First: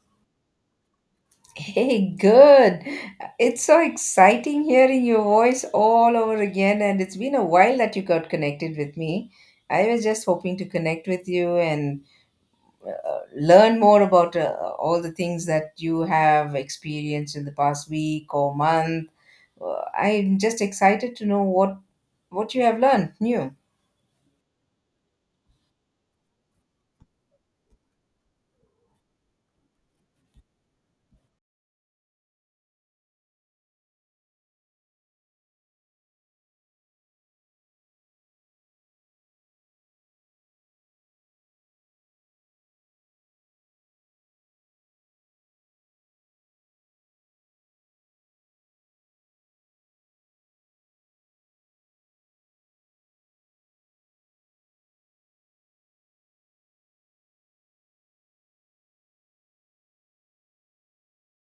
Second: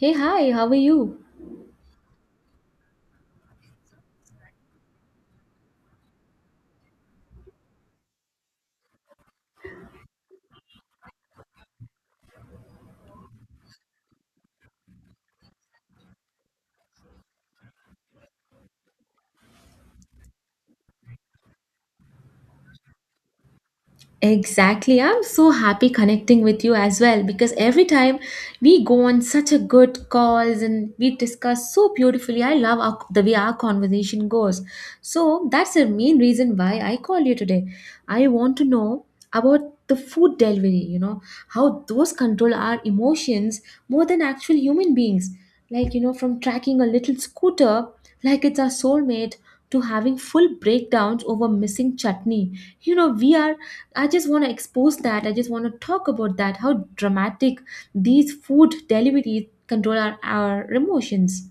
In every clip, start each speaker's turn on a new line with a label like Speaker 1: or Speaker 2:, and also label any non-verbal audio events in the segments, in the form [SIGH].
Speaker 1: Hey, hi, how are you?
Speaker 2: Hey, good. It's so exciting hearing your voice all over again, and it's been a while that you got connected with me. I was just hoping to connect with you and learn more about all the things that you have experienced in the past week or month. I'm just excited to know what you have learned new.
Speaker 1: Exactly. I'm so happy connecting with you as well, because every time we go on such a good calls and we discuss so beautifully. I love the way our conversation goes. So that's the main reason why I call you today. I want to know about the food delivery, how those control our emotions more than actual human beings. Like, from tracking a little scooter like it's our soulmate, to having full breakdowns over missing chutney. You know, we are I just want to expose that. I just want to talk about that. How dramatic these food delivery control our emotions.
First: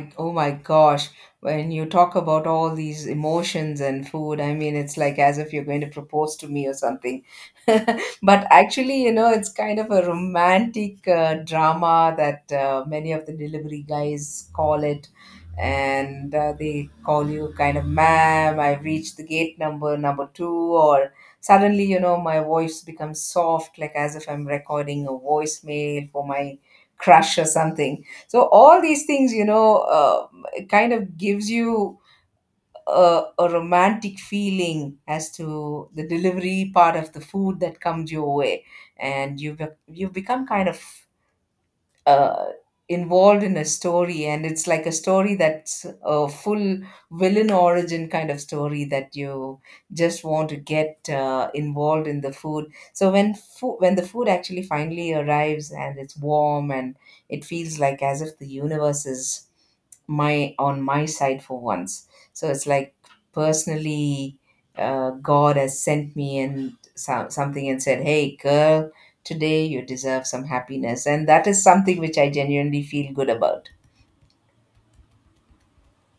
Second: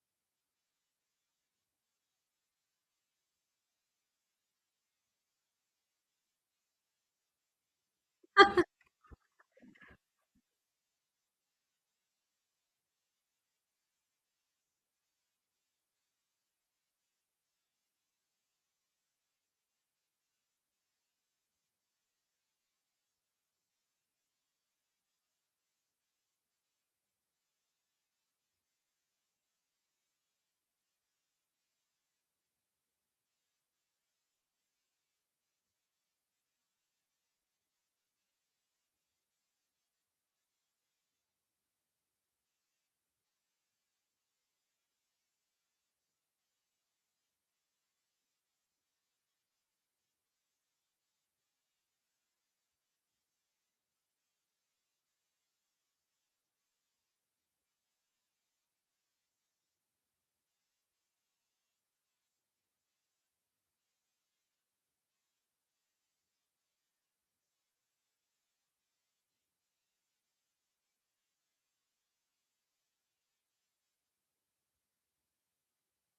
Speaker 2: Like, oh my gosh, when you talk about all these emotions and food, I mean, it's like as if you're going to propose to me or something. [LAUGHS] But actually, you know, it's kind of a romantic drama that many of the delivery guys call it. And they call you kind of, ma'am, I've reached the gate number, number two, or suddenly, you know, my voice becomes soft, like as if I'm recording a voicemail for my crush or something. So all these things, you know, it kind of gives you a romantic feeling as to the delivery part of the food that comes your way. And you you become kind of uh, involved in a story, and it's like a story that's a full villain origin kind of story that you just want to get involved in the food. So when food when the food actually finally arrives and it's warm, and it feels like as if the universe is my on my side for once. So it's like, personally, god has sent me and so, something, and said, hey girl, today you deserve some happiness, and that is something which I genuinely feel good about.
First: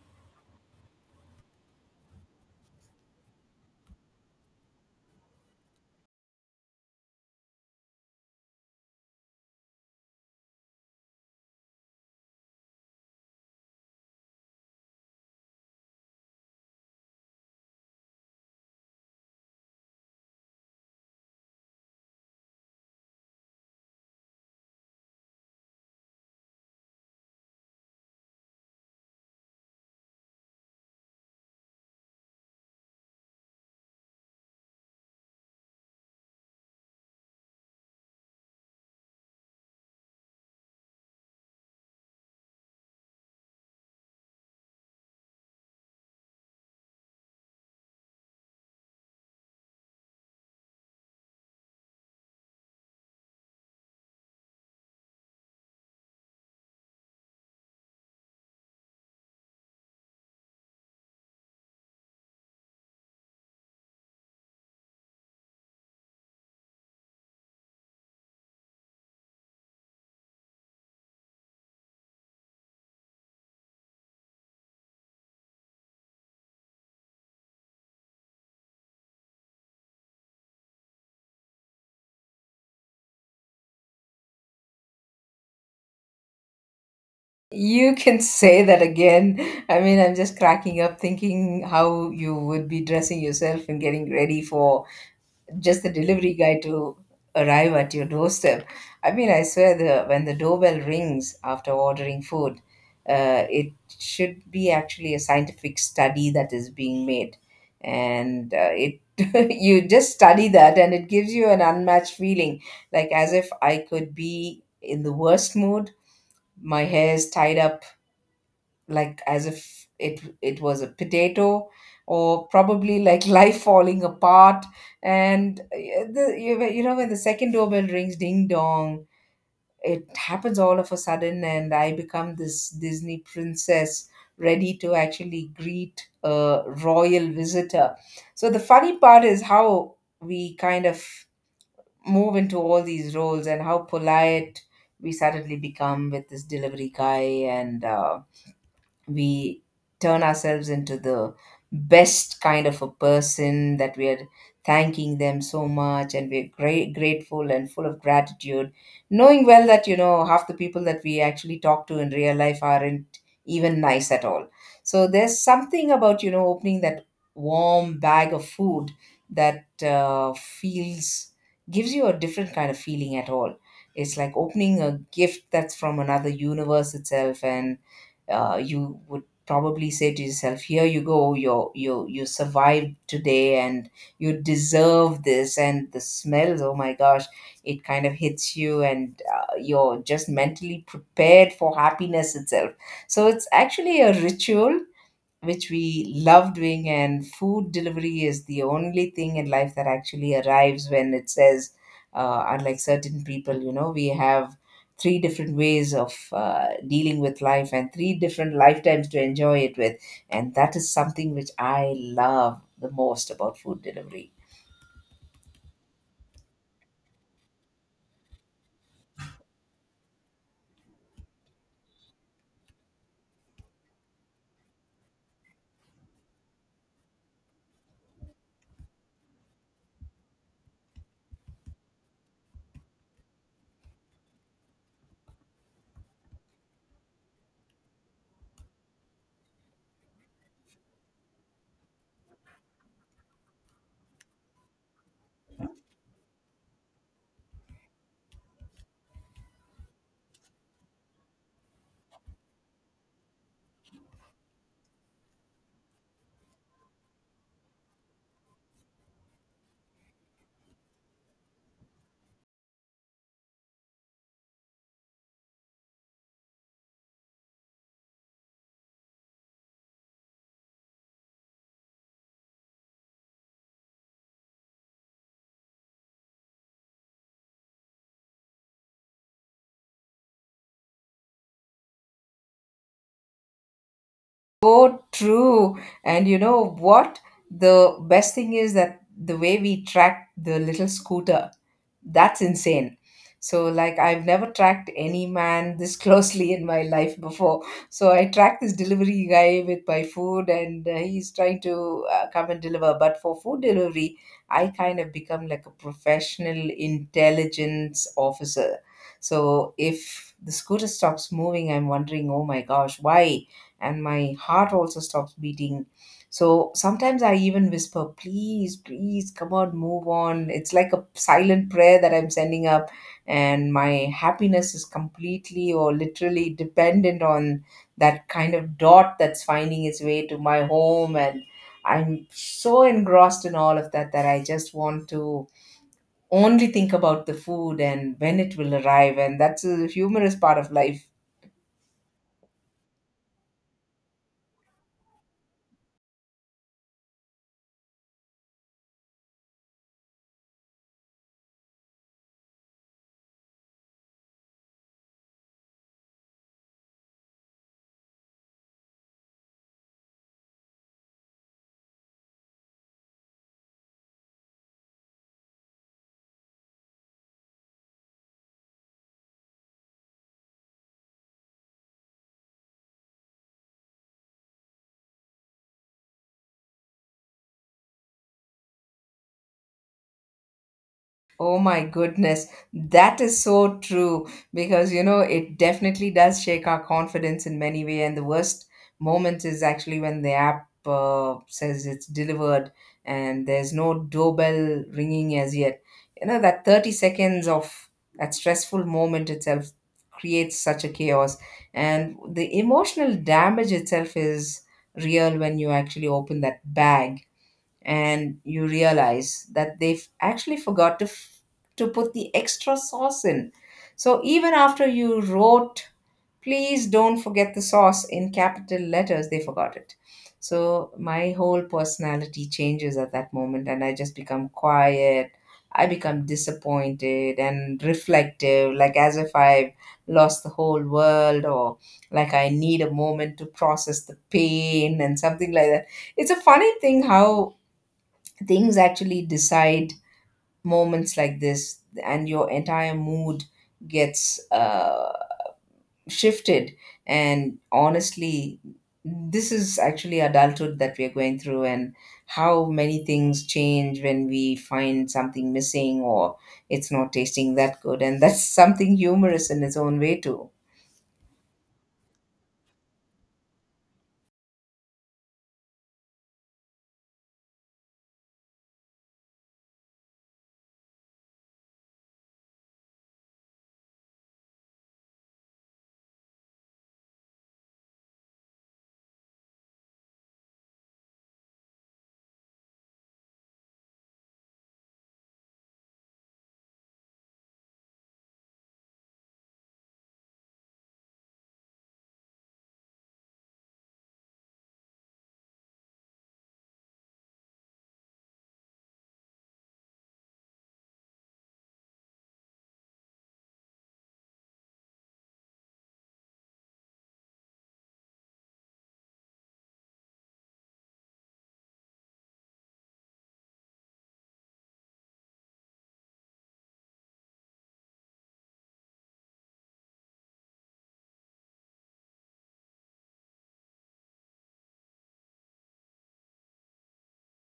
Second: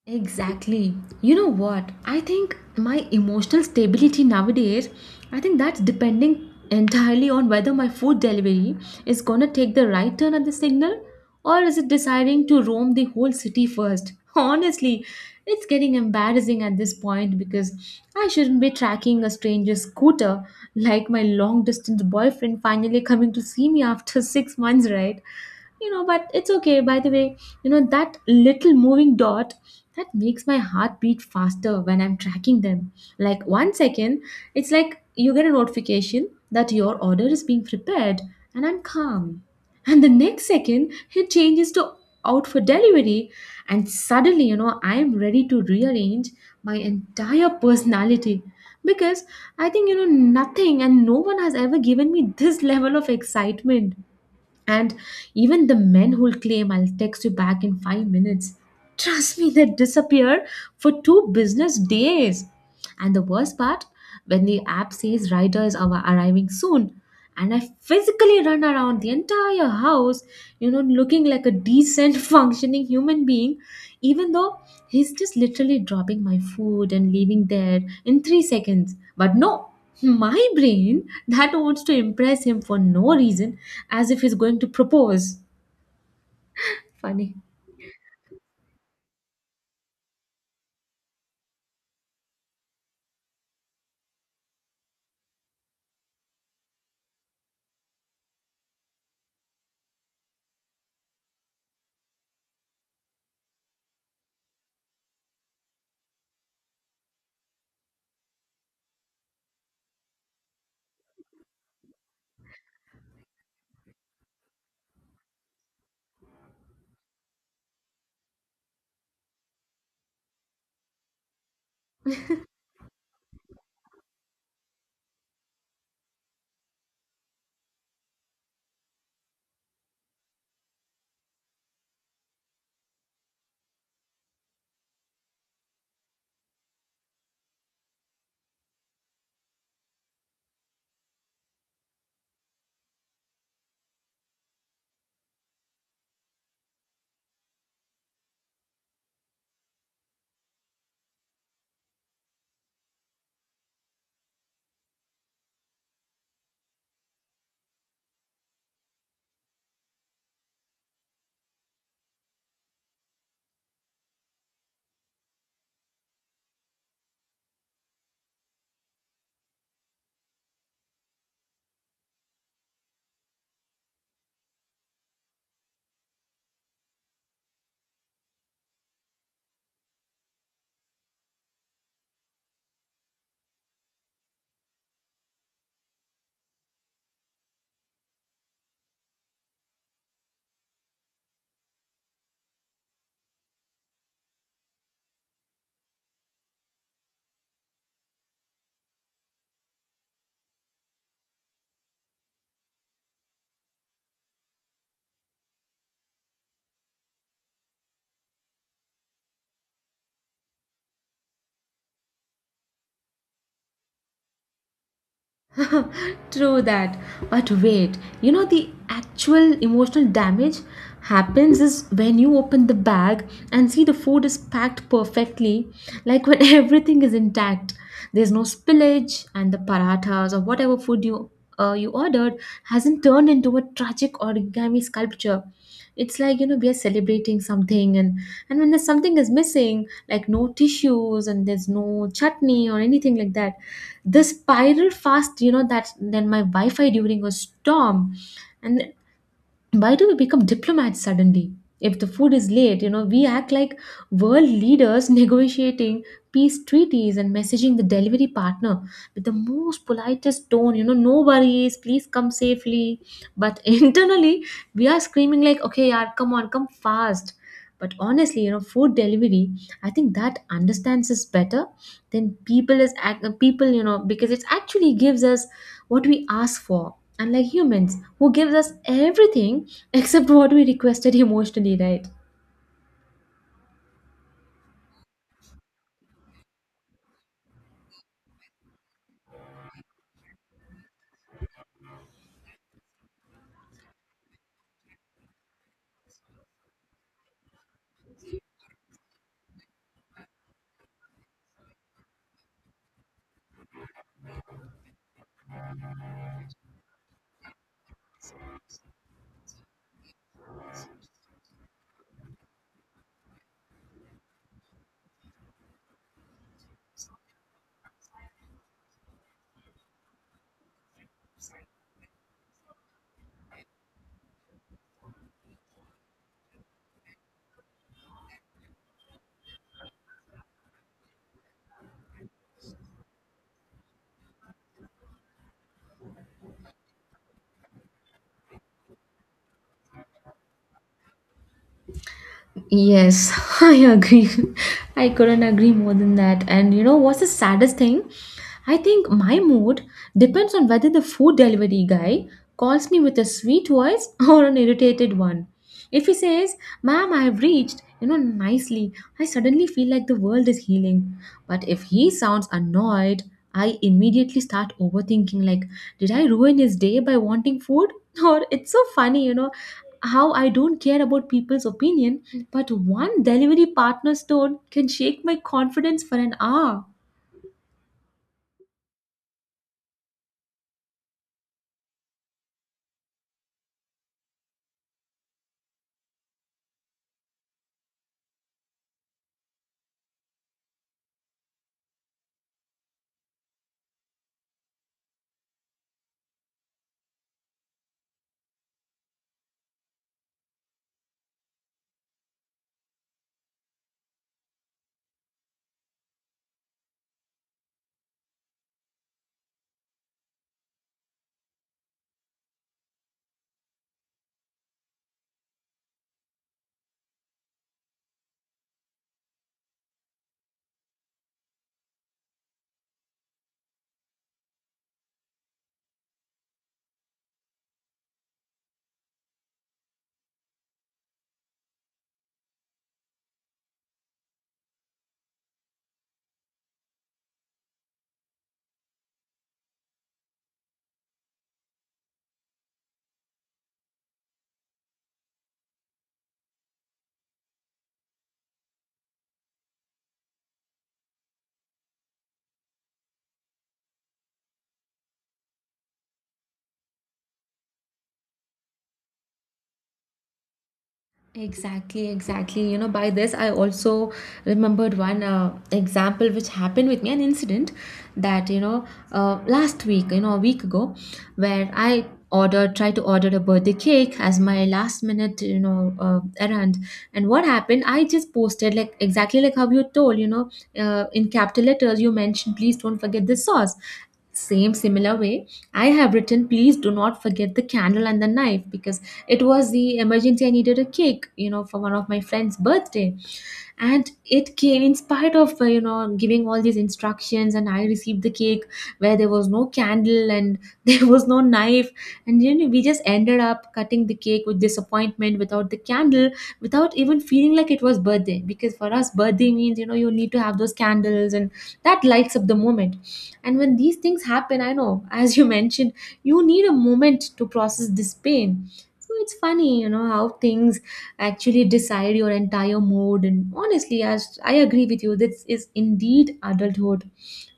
Speaker 1: Exactly. You know what? I think my emotional stability nowadays, I think that's depending entirely on whether my food delivery is gonna take the right turn at the signal, or is it deciding to roam the whole city first. [LAUGHS] Honestly, it's getting embarrassing at this point, because I shouldn't be tracking a stranger's scooter like my long distance boyfriend finally coming to see me after [LAUGHS] 6 months, right? But it's okay, by the way. You know that little moving dot that makes my heart beat faster when I'm tracking them? Like one second, it's like you get a notification that your order is being prepared, and I'm calm. And the next second, it changes to out for delivery, and suddenly, I'm ready to rearrange my entire personality, because I think, nothing and no one has ever given me this [LAUGHS] level of excitement. And even the men who'll claim, I'll text you back in 5 minutes, trust me, they disappear for 2 business days. And the worst part, when the app says riders are arriving soon, and I physically run around the entire house, looking like a decent [LAUGHS] functioning human being, even though he's just literally dropping my food and leaving there in 3 seconds. But no, my brain that wants to impress him for no reason, as if he's going to propose. Funny.
Speaker 2: You can say that again. I mean, I'm just cracking up thinking how you would be dressing yourself and getting ready for just the delivery guy to arrive at your doorstep. I mean, I swear the when the doorbell rings after ordering food, it should be actually a scientific study that is being made, and it [LAUGHS] you just study that, and it gives you an unmatched feeling, like as if I could be in the worst mood. My hair is tied up like as if it was a potato, or probably like [LAUGHS] life falling apart. And the, you know, when the second doorbell rings, ding dong, it happens all of a sudden, and I become this Disney princess ready to actually greet a royal visitor. So the funny part is how we kind of move into all these roles and how polite we suddenly become with this delivery guy. And we turn ourselves into the best kind of a person that we are, thanking them so much, and we're great grateful and full of gratitude, knowing well that, you know, half the people that we actually talk to in real life aren't even nice at all. So there's something about, you know, opening that warm bag of food that feels gives you a different kind of feeling at all. It's like opening a gift that's from another universe itself. And you would probably say to yourself, "Here you go. You survived today, and you deserve this." And the smells, oh my gosh, it kind of hits you, and you're just mentally prepared for happiness itself. So it's actually a ritual which we love doing, and food delivery is the only thing in life that actually arrives when it says, unlike certain people. You know, we have three different ways of dealing with life and three different lifetimes to enjoy it with, and that is something which I love the most about food delivery.
Speaker 1: [LAUGHS] True that. But wait, you know the actual emotional damage happens is when you open the bag and see the food is packed perfectly, like when [LAUGHS] everything is intact. There's no spillage and the parathas or whatever food you ordered hasn't turned into a tragic origami sculpture. It's like we are celebrating something, and when there's something is missing, like no tissues and there's no chutney or anything like that, the spiral fast, that then my Wi-Fi during a storm. And why do we become diplomats suddenly? If the food is late, we act like world leaders [LAUGHS] negotiating peace treaties and messaging the delivery partner with the most politest tone, no worries, please come safely, but [LAUGHS] internally we are screaming like, okay yaar, come on, come fast. But honestly, food delivery, I think that understands us better then people is act people, because it actually gives us what we ask for, unlike humans who gives us everything [LAUGHS] except what we requested emotionally, right?
Speaker 2: So true. And you know what? The best thing is that the way we track the little scooter, that's insane. So, like, I've never tracked any man this [LAUGHS] closely in my life before. So, I tracked this delivery guy with my food, and he's trying to come and deliver. But for food delivery, I kind of become like a professional intelligence officer. So, if the scooter stops moving, I'm wondering, oh my gosh, why? And my heart also stops beating. So sometimes I even whisper, please, please, come on, move on. It's like a silent prayer that I'm sending up, and my happiness is completely or literally dependent on that kind of dot that's finding its way to my home. And I'm so engrossed in all of that that I just want to only think about the food and when it will arrive. And that's a humorous part of life.
Speaker 1: Yes. [LAUGHS] I agree. I couldn't agree more than that. And you know what's the saddest thing? I think my mood depends on whether the food delivery guy calls me with a sweet voice [LAUGHS] or an irritated one. If he says, ma'am, I have reached, nicely, I suddenly feel like the world is healing. But if he sounds annoyed, I immediately start overthinking like, did I ruin his day by wanting food? [LAUGHS] Or it's so funny, you know how I don't care about people's opinion, but one delivery partner's tone can shake my confidence for an hour.
Speaker 2: Oh my goodness, that is so true, because you know it definitely does shake our confidence in many ways. And the worst moment is actually when the app says it's delivered and there's no doorbell ringing as yet. You know, that 30 seconds of that stressful moment itself creates such a chaos, and the emotional damage itself is real when you actually open that bag and you realize that they've actually to put the extra sauce in. So even after you wrote, please don't forget the sauce, in capital letters, they forgot it. So my whole personality changes at that moment, and I just become quiet. I become disappointed and reflective, like as if I've lost the whole world, or like I need a moment to process the pain and something like that. It's a funny thing how things actually decide moments like this, and your entire mood gets shifted. And honestly, this is actually adulthood that we are going through, and how many things change when we find something missing, or it's not tasting that good. And that's [LAUGHS] something humorous in its own way too.
Speaker 1: Exactly, exactly. You know, by this, I also remembered one example which happened with me, an incident that, last week, a week ago, where I tried to order a birthday cake as my last minute, errand. And what happened, I just posted, like, exactly like how you told, in capital letters, you mentioned, please don't forget the sauce. Same similar way, I have written, please do not forget the candle and the knife, because it was the emergency. I needed a cake, for one of my friend's birthday, and it came in spite of giving all these instructions, and I received the cake where there was no candle and [LAUGHS] there was no knife. And we just ended up cutting the cake with disappointment without the candle, without even feeling like it was birthday, because for us birthday means you need to have those candles, and that lights up the moment. And when these things happen, I know, [LAUGHS] as you mentioned, you need a moment to process this pain. So it's funny, you know how things actually decide your entire mood. And honestly, as I agree with you, this is indeed adulthood.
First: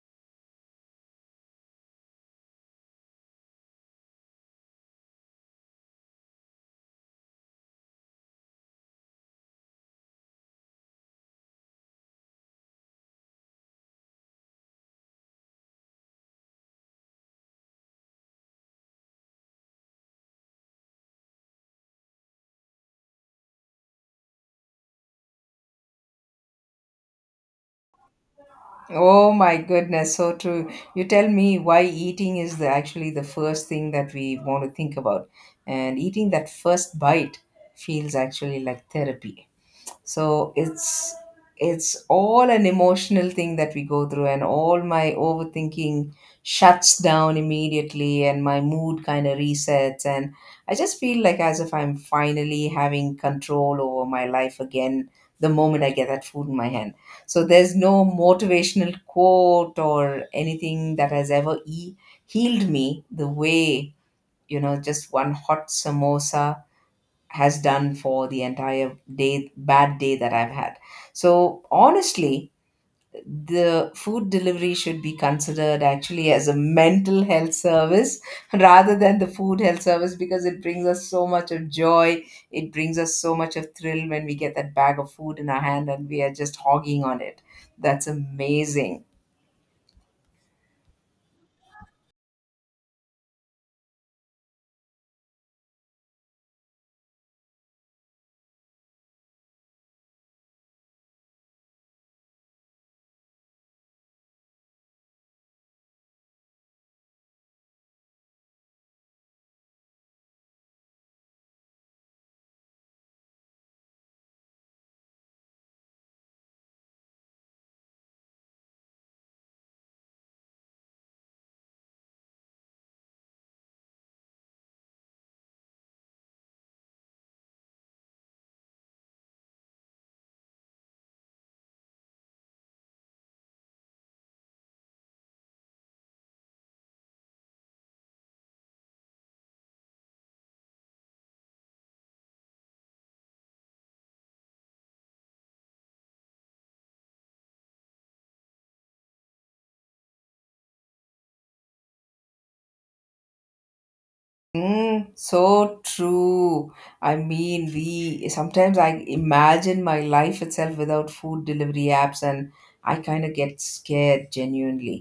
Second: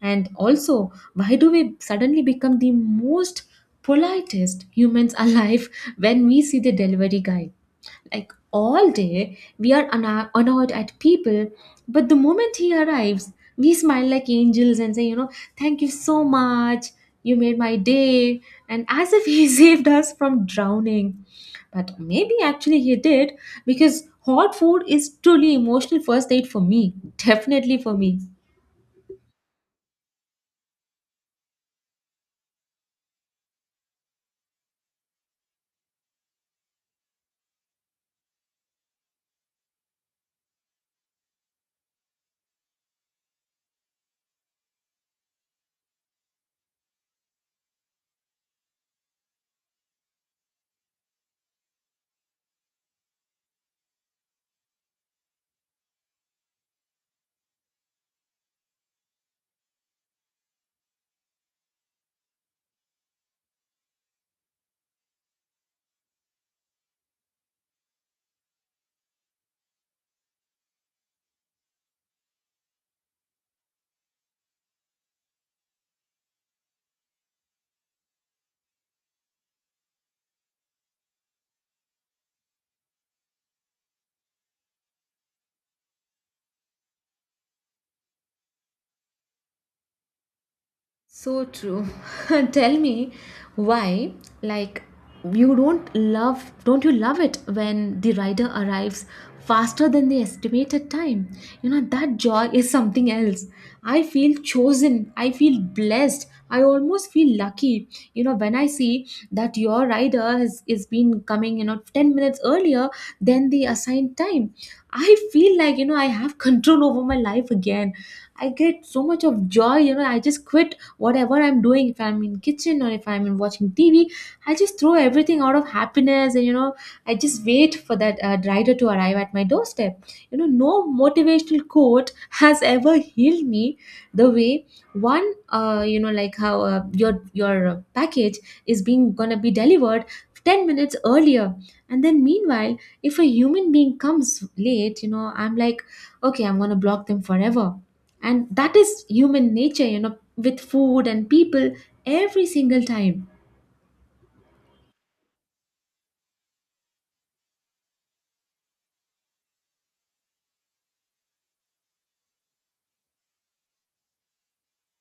Speaker 1: And also, why do we suddenly become the most politest humans [LAUGHS] alive when we see the delivery guy? Like all day, we are annoyed at people, but the moment he arrives, we smile like angels and say, thank you so much. You made my day. And as if he [LAUGHS] saved us from drowning. But maybe actually he did, because hot food is truly emotional first aid for me. Definitely for me.
Speaker 2: Oh my goodness, so true. You tell me why eating is the actually the first thing that we want to think about. And eating that first bite feels actually like therapy. So it's all an emotional thing that we go through, and all my overthinking shuts down immediately, and my mood kind of resets, and I just feel like as if I'm finally having control over my life again the moment I get that food in my hand. So there's no motivational quote or anything that has ever healed me the way, you know, just one hot samosa has done for the entire day bad day that I've had. So honestly, the food delivery should be considered actually as a mental health service [LAUGHS] rather than the food health service, because it brings us so much of joy. It brings us so much of thrill when we get that bag of food in our hand and we are just hogging on it. That's amazing.
Speaker 1: So true. [LAUGHS] Tell me why, like, you don't love, don't you love it when the rider arrives faster than the estimated time? You know, that joy is something else. I feel chosen. I feel blessed. I almost feel lucky. You know, when I see that your rider is been coming, 10 minutes earlier than the assigned time, I feel like, I have control over my life again. I get so much of joy, I just quit whatever I'm doing, if I'm in kitchen or if I'm in watching TV. I just throw everything out of happiness, and I just wait for that rider to arrive at my doorstep. No motivational quote [LAUGHS] has ever healed me the way one like how your package is being gonna be delivered 10 minutes earlier, and then meanwhile if a human being comes late, I'm like, okay, I'm gonna block them forever. And that is human nature, with food and people, every single time.
Speaker 2: Mm, so true. I mean, we sometimes I imagine my life itself without food delivery apps, and I kind of get scared genuinely.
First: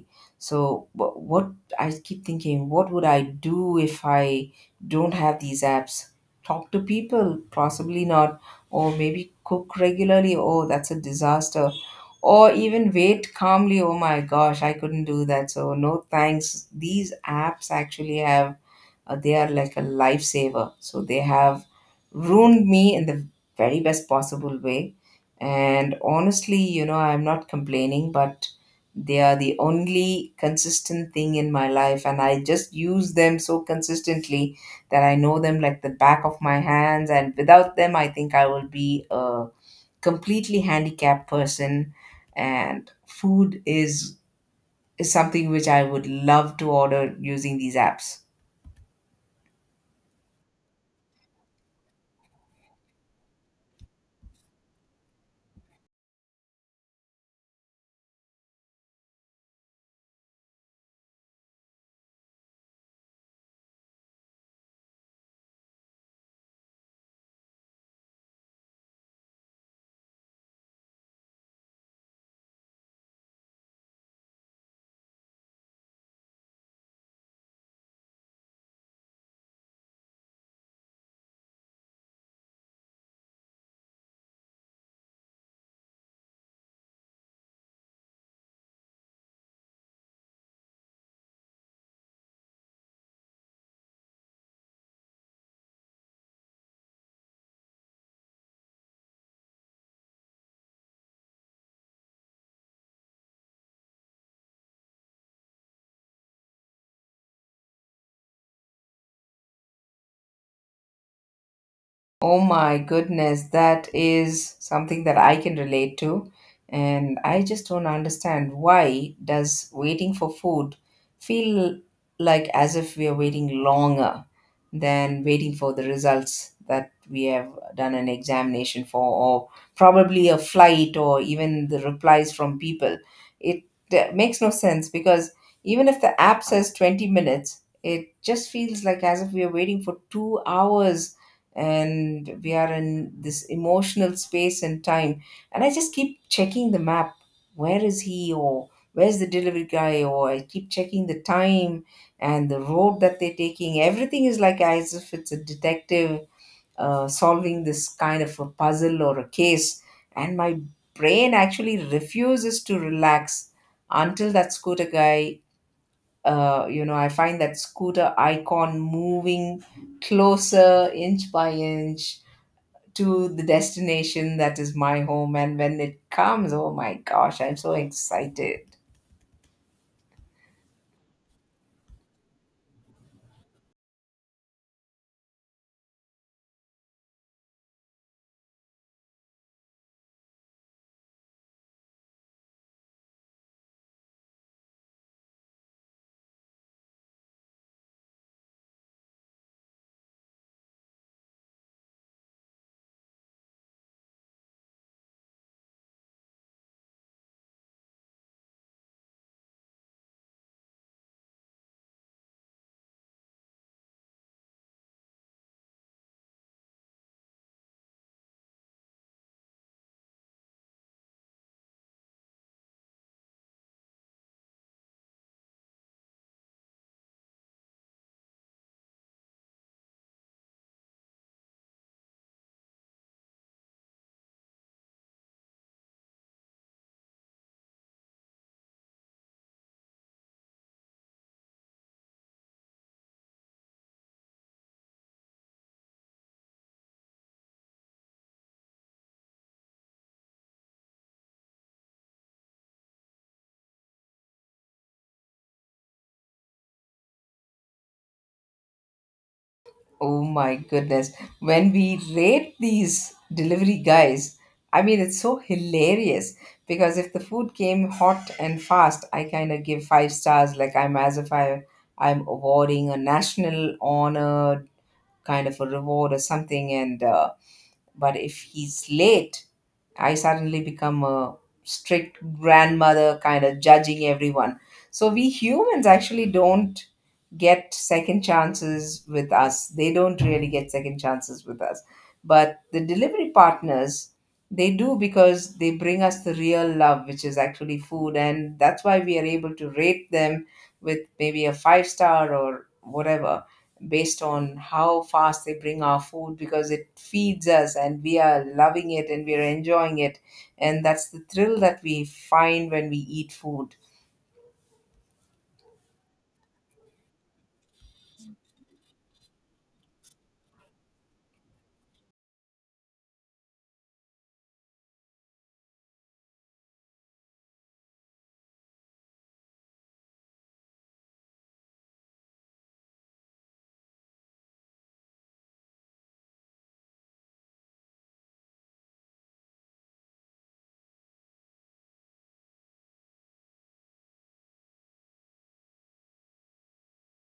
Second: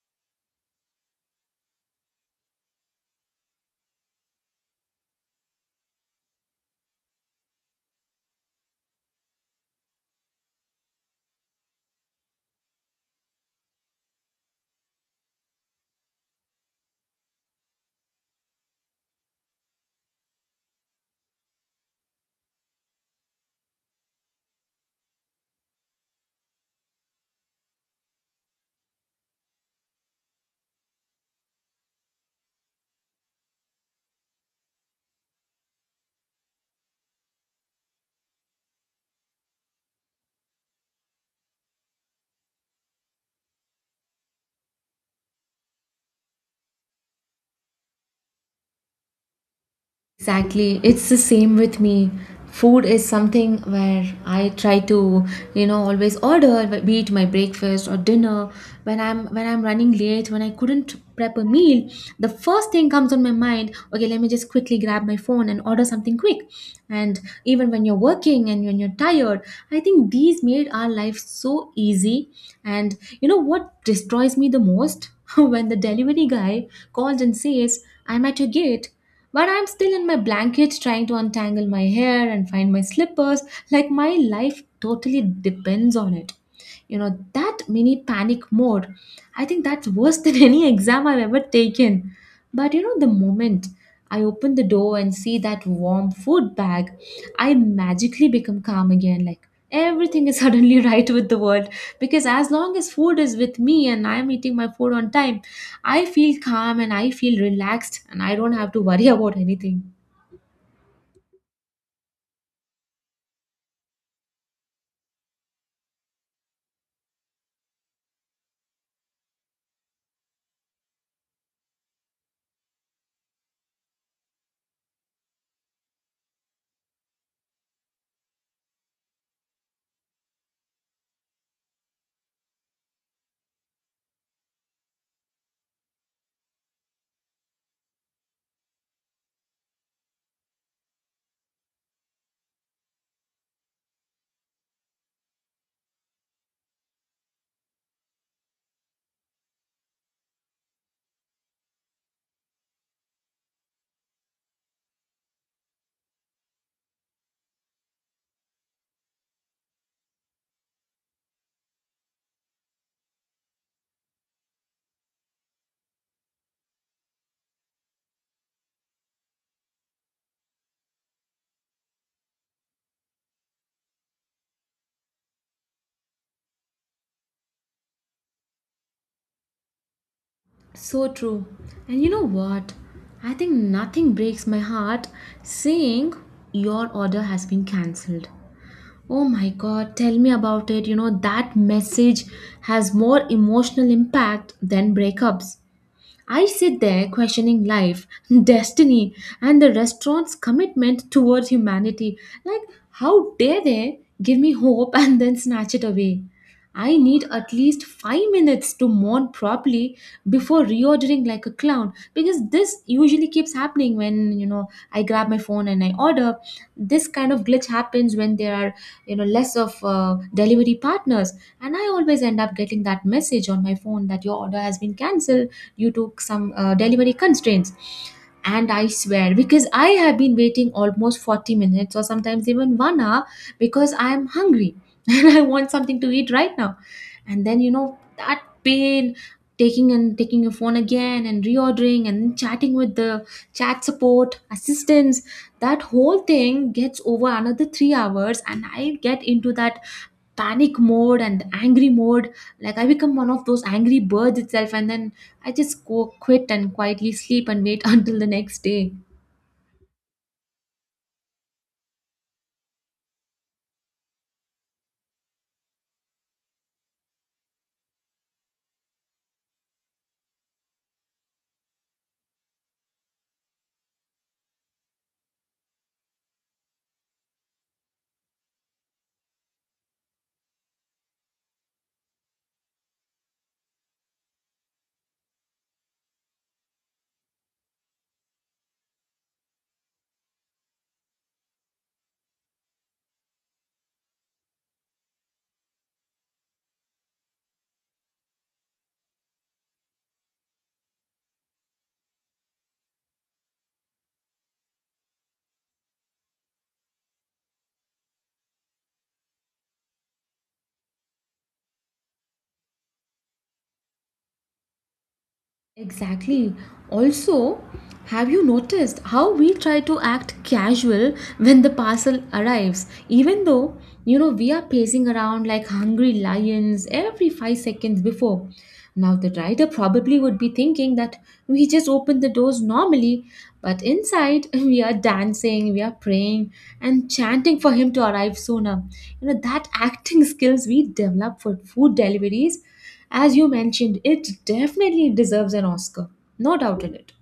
Speaker 2: So, what I keep thinking, what would I do if I don't have these apps? Talk to people? Possibly not. Or maybe cook regularly? Oh, that's a disaster. Or even wait calmly. Oh my gosh, I couldn't do that. So, no thanks. These apps actually have they are like a lifesaver. So they have ruined me in the very best possible way. And honestly, you know, I'm not complaining, but they are the only consistent thing in my life. And I just use them so consistently that I know them like the back of my hands. And without them, I think I will be a completely handicapped person. And food is something which I would love to order using these apps.
Speaker 1: Exactly. It's the same with me. Food is something where I try to, always order, be it my breakfast or dinner. When I'm running late, when I couldn't prep a meal, the first thing comes on my mind, okay, let me just quickly grab my phone and order something quick. And even when you're working and when you're tired, I think these made our life so easy. And you know what destroys me the most? [LAUGHS] When the delivery guy calls and says, I'm at your gate, but I'm still in my blanket trying to untangle my hair and find my slippers, like my life totally depends on it. You know, that mini panic mode. I think that's worse than [LAUGHS] any exam I've ever taken. But the moment I open the door and see that warm food bag, I magically become calm again. Like everything is [LAUGHS] suddenly right with the world. Because as long as food is with me and I'm eating my food on time, I feel calm and I feel relaxed, and I don't have to worry [LAUGHS] about anything.
Speaker 2: Oh my goodness, that is something that I can relate to. And I just don't understand why does waiting for food feel like as if we are waiting longer than waiting for the results that we have done an examination for, or probably a flight, or even the replies from people. It makes no sense, because even if the app says 20 minutes, it just feels like as if we are waiting for 2 hours. And we are in this emotional space and time, and I just keep checking the map, where is he, or where's the delivery guy, or I keep checking the time and the road that they're taking. Everything is like as if it's a detective solving this kind of a puzzle or a case. And my brain actually refuses to relax until that scooter guy, you know, I find that scooter icon moving closer inch by inch to the destination that is my home. And when it comes, oh my gosh, I'm so excited.
Speaker 1: So true. And you know what? I think nothing breaks my heart saying your order has been cancelled. Oh my God, tell me about it. That message has more emotional impact than breakups. I sit there questioning life, [LAUGHS] destiny, and the restaurant's commitment towards humanity. Like, how dare they give me hope [LAUGHS] and then snatch it away? I need at least 5 minutes to mourn properly before reordering like a clown, because this usually keeps happening when I grab my phone and I order. This kind of glitch happens when there are less of delivery partners, and I always end up getting that message on my phone that your order has been cancelled due to some delivery constraints. And I swear, because I have been waiting almost 40 minutes or sometimes even 1 hour because I am hungry [LAUGHS] and I want something to eat right now. And then, you know, that pain, taking and taking your phone again and reordering and chatting with the chat support assistants, that whole thing gets over another 3 hours and I get into that panic mode and angry mode. Like, I become one of those angry birds itself, and then I just go quit and quietly sleep and wait [LAUGHS] until the next day.
Speaker 2: Oh my goodness. When we rate these delivery guys, I mean, it's so hilarious, because if the food came hot and fast, I kind of give five stars, like I'm as if I'm awarding a national honor kind of a reward or something. And but if he's late, I suddenly become a strict grandmother, kind of judging everyone. So we humans actually don't get second chances with us. They don't really get second chances with us. But the delivery partners, they do, because they bring us the real love, which is actually food. And that's why we are able to rate them with maybe a five star or whatever based on how fast they bring our food, because it feeds us and we are loving it and we are enjoying it. And that's the thrill that we find when we eat food.
Speaker 1: Exactly. Also, have you noticed how we try to act casual when the parcel arrives, even though you know we are pacing around like hungry lions every 5 seconds before? Now, the rider probably would be thinking that we just open the doors normally, but inside [LAUGHS] we are dancing, we are praying, and chanting for him to arrive sooner. You know, that acting skills we develop for food deliveries, as you mentioned, it definitely deserves an Oscar, no doubt in it.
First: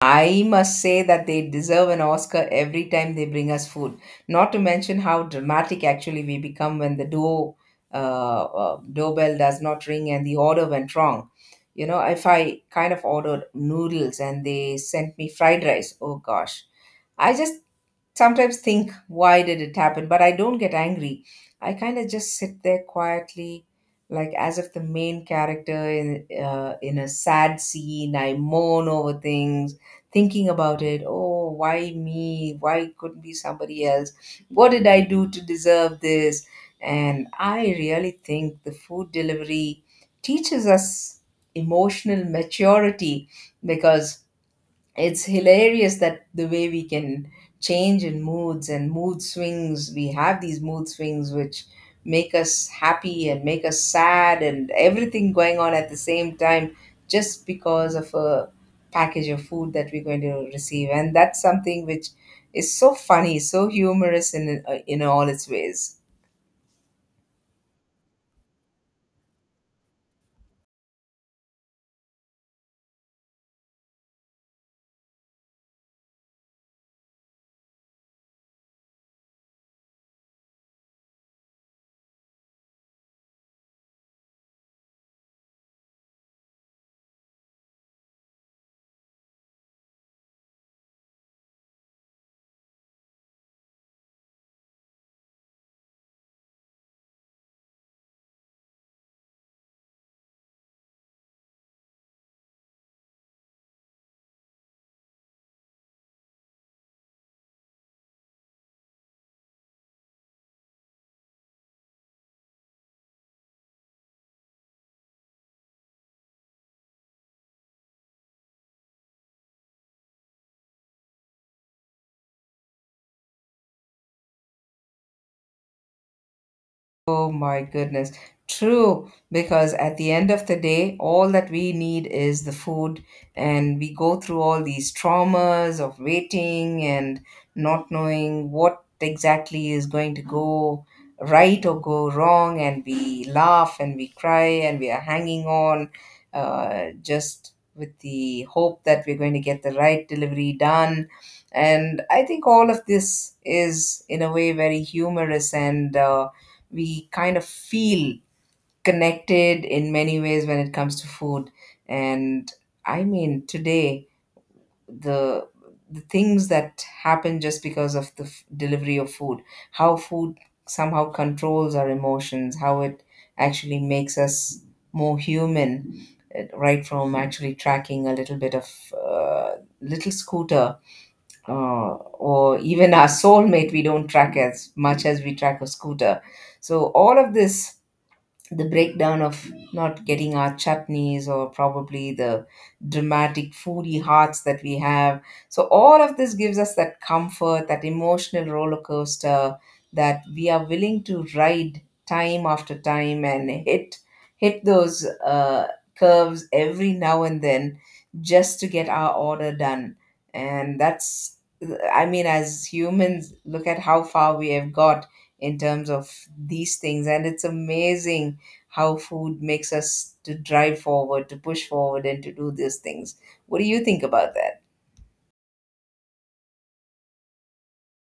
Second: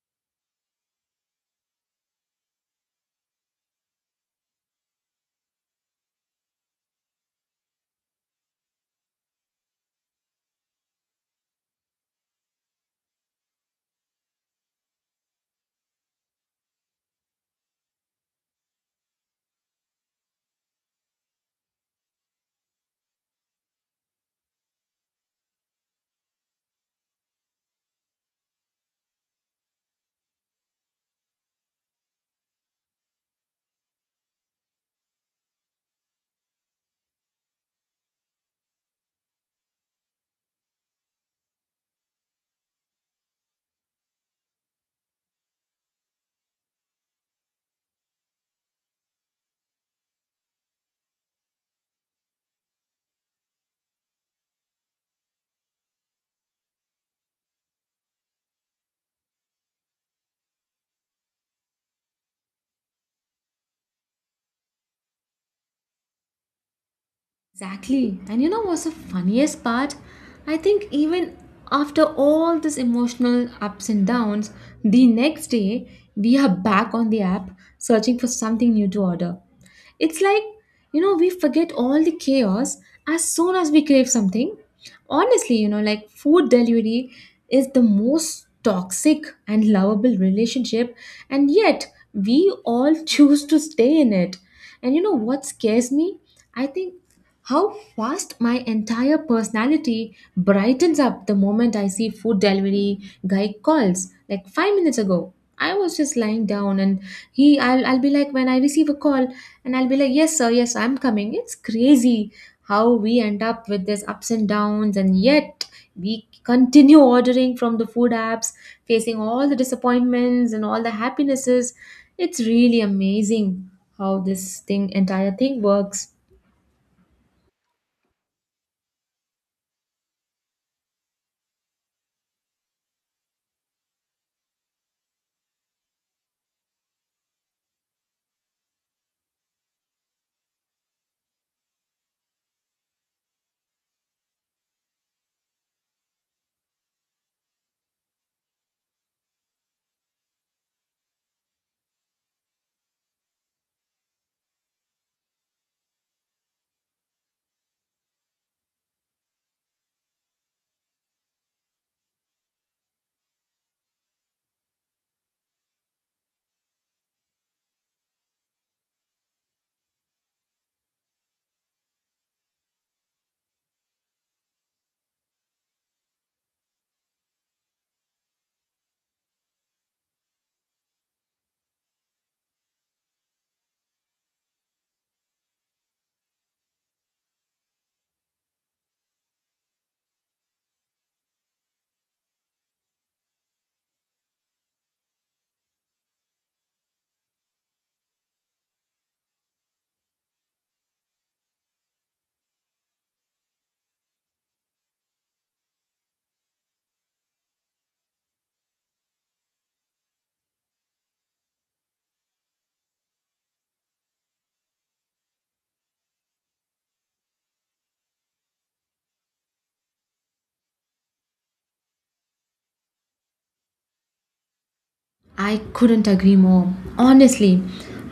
Speaker 2: I must say that they deserve an Oscar every time they bring us food. Not to mention how dramatic actually we become when the doorbell does not ring and the order went wrong. You know, if I kind of ordered noodles and they sent me fried rice, oh gosh, I just sometimes think, why did it happen? But I don't get angry. I kind of just sit there quietly, like as if the main character in a sad scene, I moan over things, thinking about it. Oh, why me? Why couldn't be somebody else? What did I do to deserve this? And I really think the food delivery teaches us emotional maturity, because it's hilarious that the way we can change in moods, and mood swings. We have these mood swings which make us happy and make us sad and everything going on at the same time, just because of a package of food that we're going to receive. And that's something which is so funny, so humorous in all its ways.
Speaker 1: Exactly. And you know what's the funniest part? I think even after all this emotional ups and downs, the next day we are back on the app searching for something new to order. It's like, you know, we forget all the chaos as soon as we crave something. Honestly, you know, like food delivery is the most toxic and lovable relationship, and yet we all [LAUGHS] choose to stay in it. And you know what scares me? I think how fast my entire personality brightens up the moment I see food delivery guy calls. Like 5 minutes ago, I was just lying down and I'll be like, when I receive a call, and I'll be like, yes, sir, yes, I'm coming. It's crazy how we end up with this ups and downs, and yet we continue ordering from the food apps, facing all the disappointments and all the happinesses. It's really amazing how entire thing works.
Speaker 2: Oh my goodness. True, because at the end of the day, all that we need is the food, and we go through all these traumas of waiting and not knowing what exactly is going to go right or go wrong, and we laugh and we cry and we are hanging on, just with the hope that we're going to get the right delivery done. And I think all of this is, in a way, very humorous, and we kind of feel connected in many ways when it comes to food. And I mean, today, the the things that happen just because of the f- delivery of food, how food somehow controls our emotions, how it actually makes us more human. Right from actually tracking a little bit of, little scooter, uh, or even our soulmate, we don't track as much as we track a scooter. So all of this, the breakdown of not getting our chutneys, or probably the dramatic foodie hearts that we have. So all of this gives us that comfort, that emotional roller coaster that we are willing to ride time after time, and hit those curves every now and then, just to get our order done. And that's, I mean, as humans, look at how far we have got in terms of these things. And it's amazing how food makes us to drive forward, to push forward, and to do these things. What do you think about that?
Speaker 1: I couldn't agree more. Honestly,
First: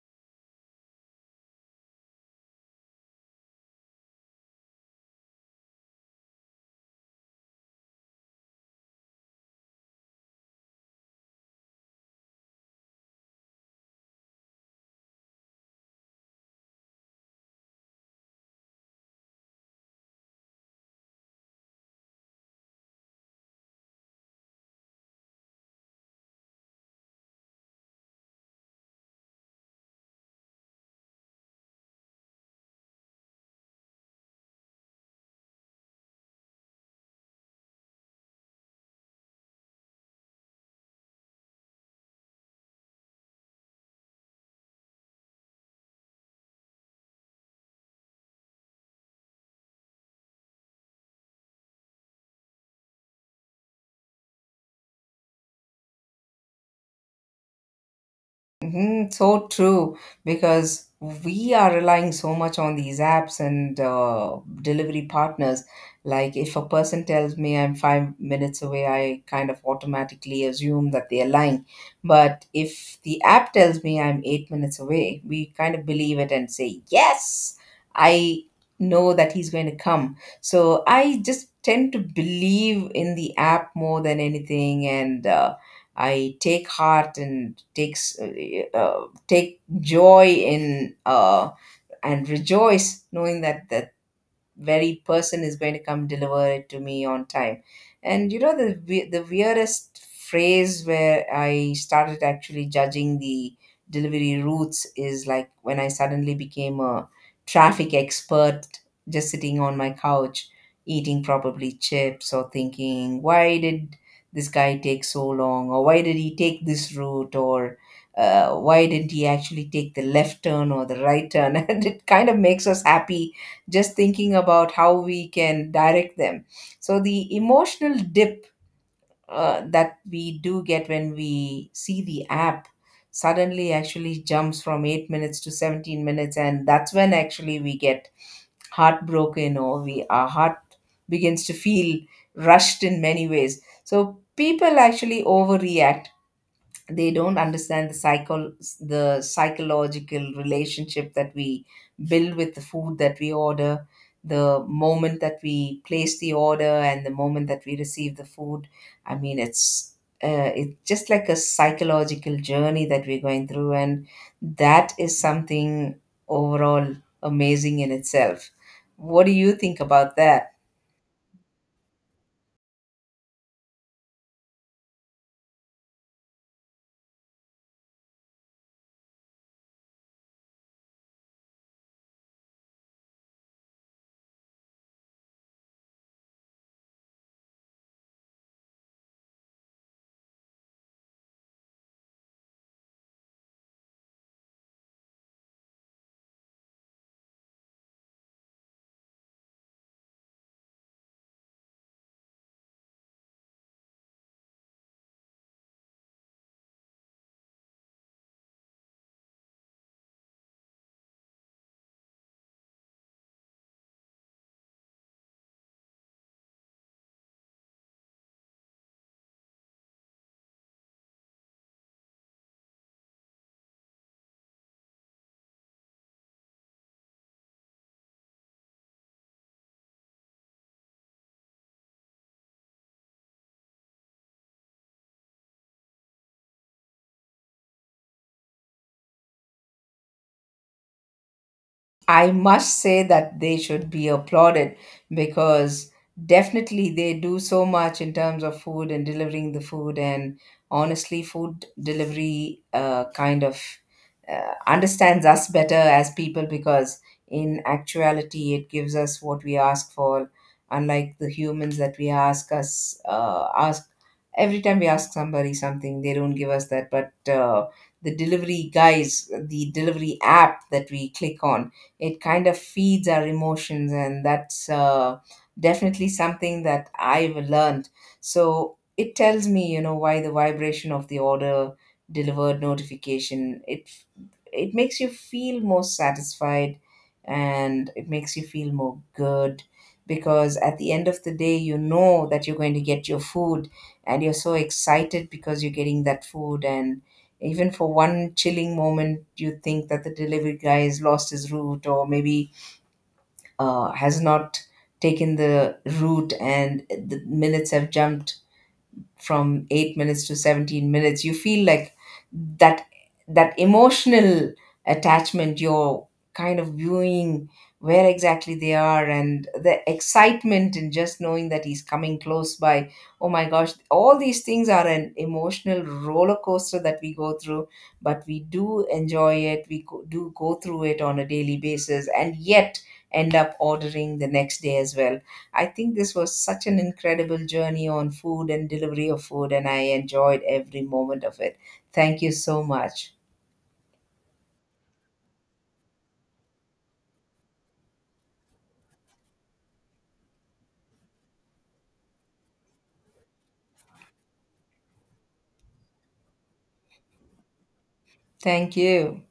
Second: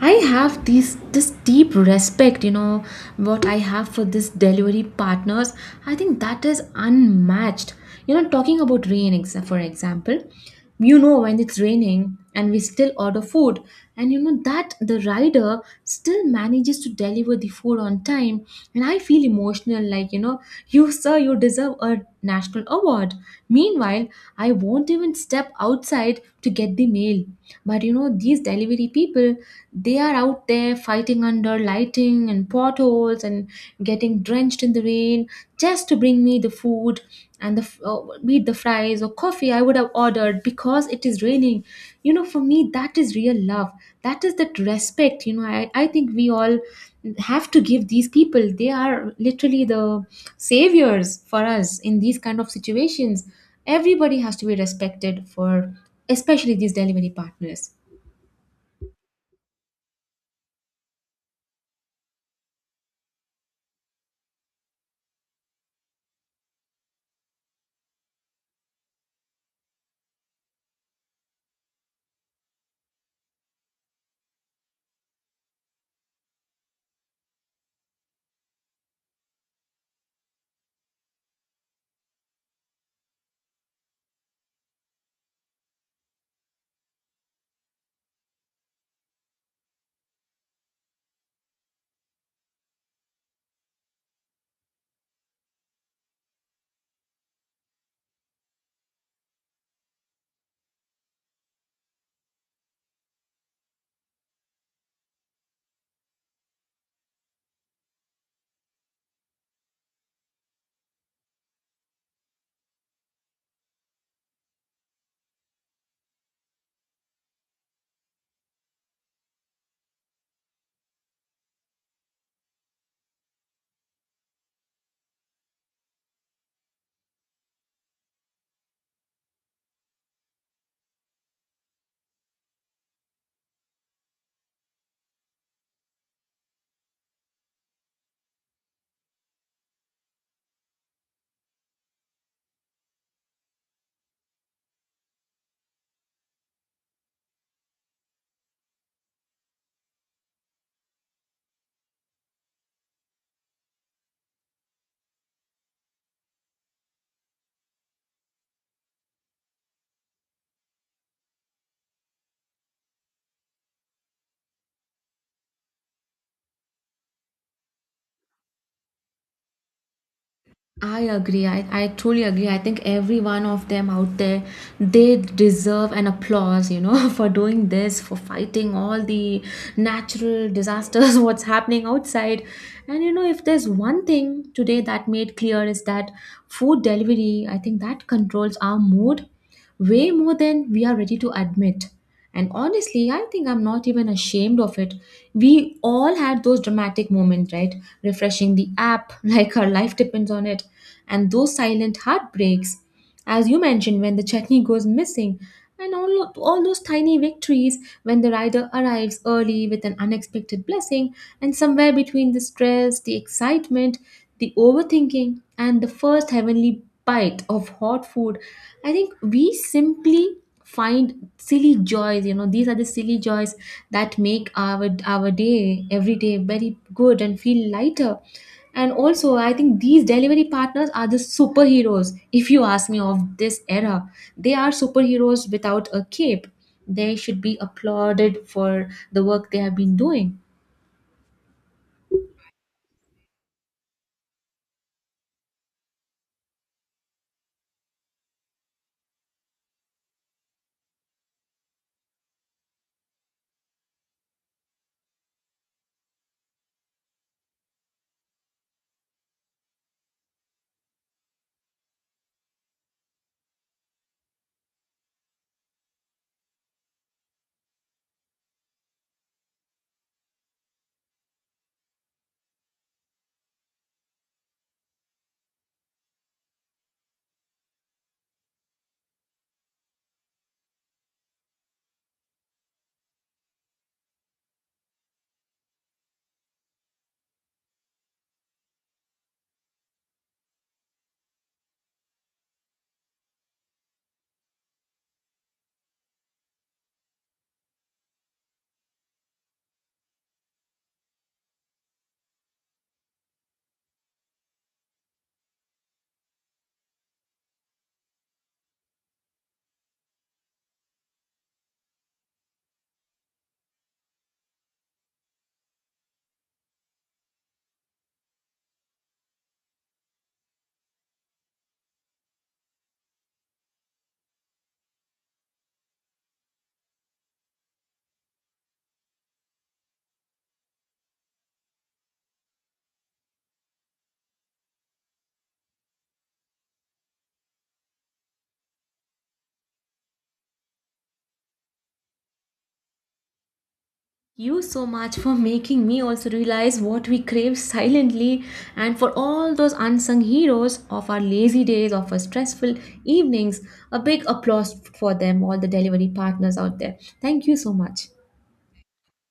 Speaker 1: I have these this deep respect, you know, what I have for this delivery partners. I think that is unmatched. You know, talking about rain, for example, you know, when it's raining, and we still order food, and you know that the rider still manages to deliver the food on time, and I feel emotional like, you know, [LAUGHS] you sir, you deserve a national award. Meanwhile, I won't even step outside to get the mail. But you know, these delivery people, they are out there fighting under lighting and potholes and getting drenched in the rain, just to bring me the food. And be it the fries or coffee I would have ordered because it is raining. You know, for me, that is real love. That is that respect. You know, I think we all have to give these people. They are literally the saviors for us in these kind of situations. Everybody has to be respected for, especially these delivery partners.
Speaker 2: Hmm, so true, because we are relying so much on these apps and delivery partners. Like, if a person tells me I'm 5 minutes away, I kind of automatically assume that they are lying. But if the app tells me I'm 8 minutes away, we kind of believe it and say, yes, I know that he's going to come. So I just tend to believe in the app more than anything. And, I take heart and take joy in, and rejoice, knowing that the very person is going to come deliver it to me on time. And you know, the the weirdest phrase where I started actually judging the delivery routes is like when I suddenly became a traffic expert, just sitting on my couch eating probably chips, or thinking, why did this guy take so long? Or why did he take this route? Or why didn't he actually take the left turn or the right turn? [LAUGHS] And it kind of makes us happy just thinking about how we can direct them. So the emotional dip that we do get when we see the app suddenly actually jumps from 8 minutes to 17 minutes, and that's when actually we get heartbroken, or we, our heart begins to feel rushed in many ways. So people actually overreact. They don't understand the the psychological relationship that we build with the food that we order, the moment that we place the order and the moment that we receive the food. I mean, it's, it's just like a psychological journey that we're going through, and that is something overall amazing in itself. What do you think about that?
Speaker 1: I agree. I truly agree. I think every one of them out there, they deserve an applause, you know, [LAUGHS] for doing this, for fighting all the natural disasters, [LAUGHS] what's happening outside. And you know, if there's one thing today that made clear is that food delivery, I think that controls our mood way more than we are ready to admit. And honestly, I think I'm not even ashamed of it. We all had those dramatic moments, right? Refreshing the app [LAUGHS] like our life depends on it. And those silent heartbreaks, as you mentioned, when the chutney goes missing. And all those tiny victories when the rider arrives early with an unexpected blessing. And somewhere between the stress, the excitement, the overthinking, and the first heavenly bite of hot food, I think we simply find silly joys. You know, these are the silly joys that make our day every day very good and feel lighter. And also, I think these delivery partners are the superheroes, if you ask me, of this era. They are superheroes without a cape. They should be applauded for the work they have been doing.
Speaker 2: I must say that they should be applauded, because definitely they do so much in terms of food and delivering the food. And honestly, food delivery kind of, understands us better as people, because in actuality, it gives us what we ask for, unlike the humans that we ask us, ask. Every time we ask somebody something, they don't give us that. But the delivery guys, the delivery app that we click on, it kind of feeds our emotions. And that's, definitely something that I've learned. So it tells me, you know, why the vibration of the order delivered notification, it makes you feel more satisfied and it makes you feel more good, because at the end of the day you know that you're going to get your food. And you're so excited because you're getting that food. And even for one chilling moment, you think that the delivery guy has lost his route, or maybe has not taken the route and the minutes have jumped from 8 minutes to 17 minutes, you feel like that, that emotional attachment. You're kind of viewing where exactly they are, and the excitement in just knowing that he's coming close by. Oh my gosh, all these things are an emotional roller coaster that we go through. But we do enjoy it. We do go through it on a daily basis, and yet end up ordering the next day as well. I think this was such an incredible journey on food and delivery of food, and I enjoyed every moment of it. Thank you so much.
Speaker 1: You so much for making me also realize what we crave silently, and for all those unsung heroes of our lazy days, of our stressful evenings, a big applause for them, all the delivery partners out there, thank you so much.
Speaker 2: Thank you.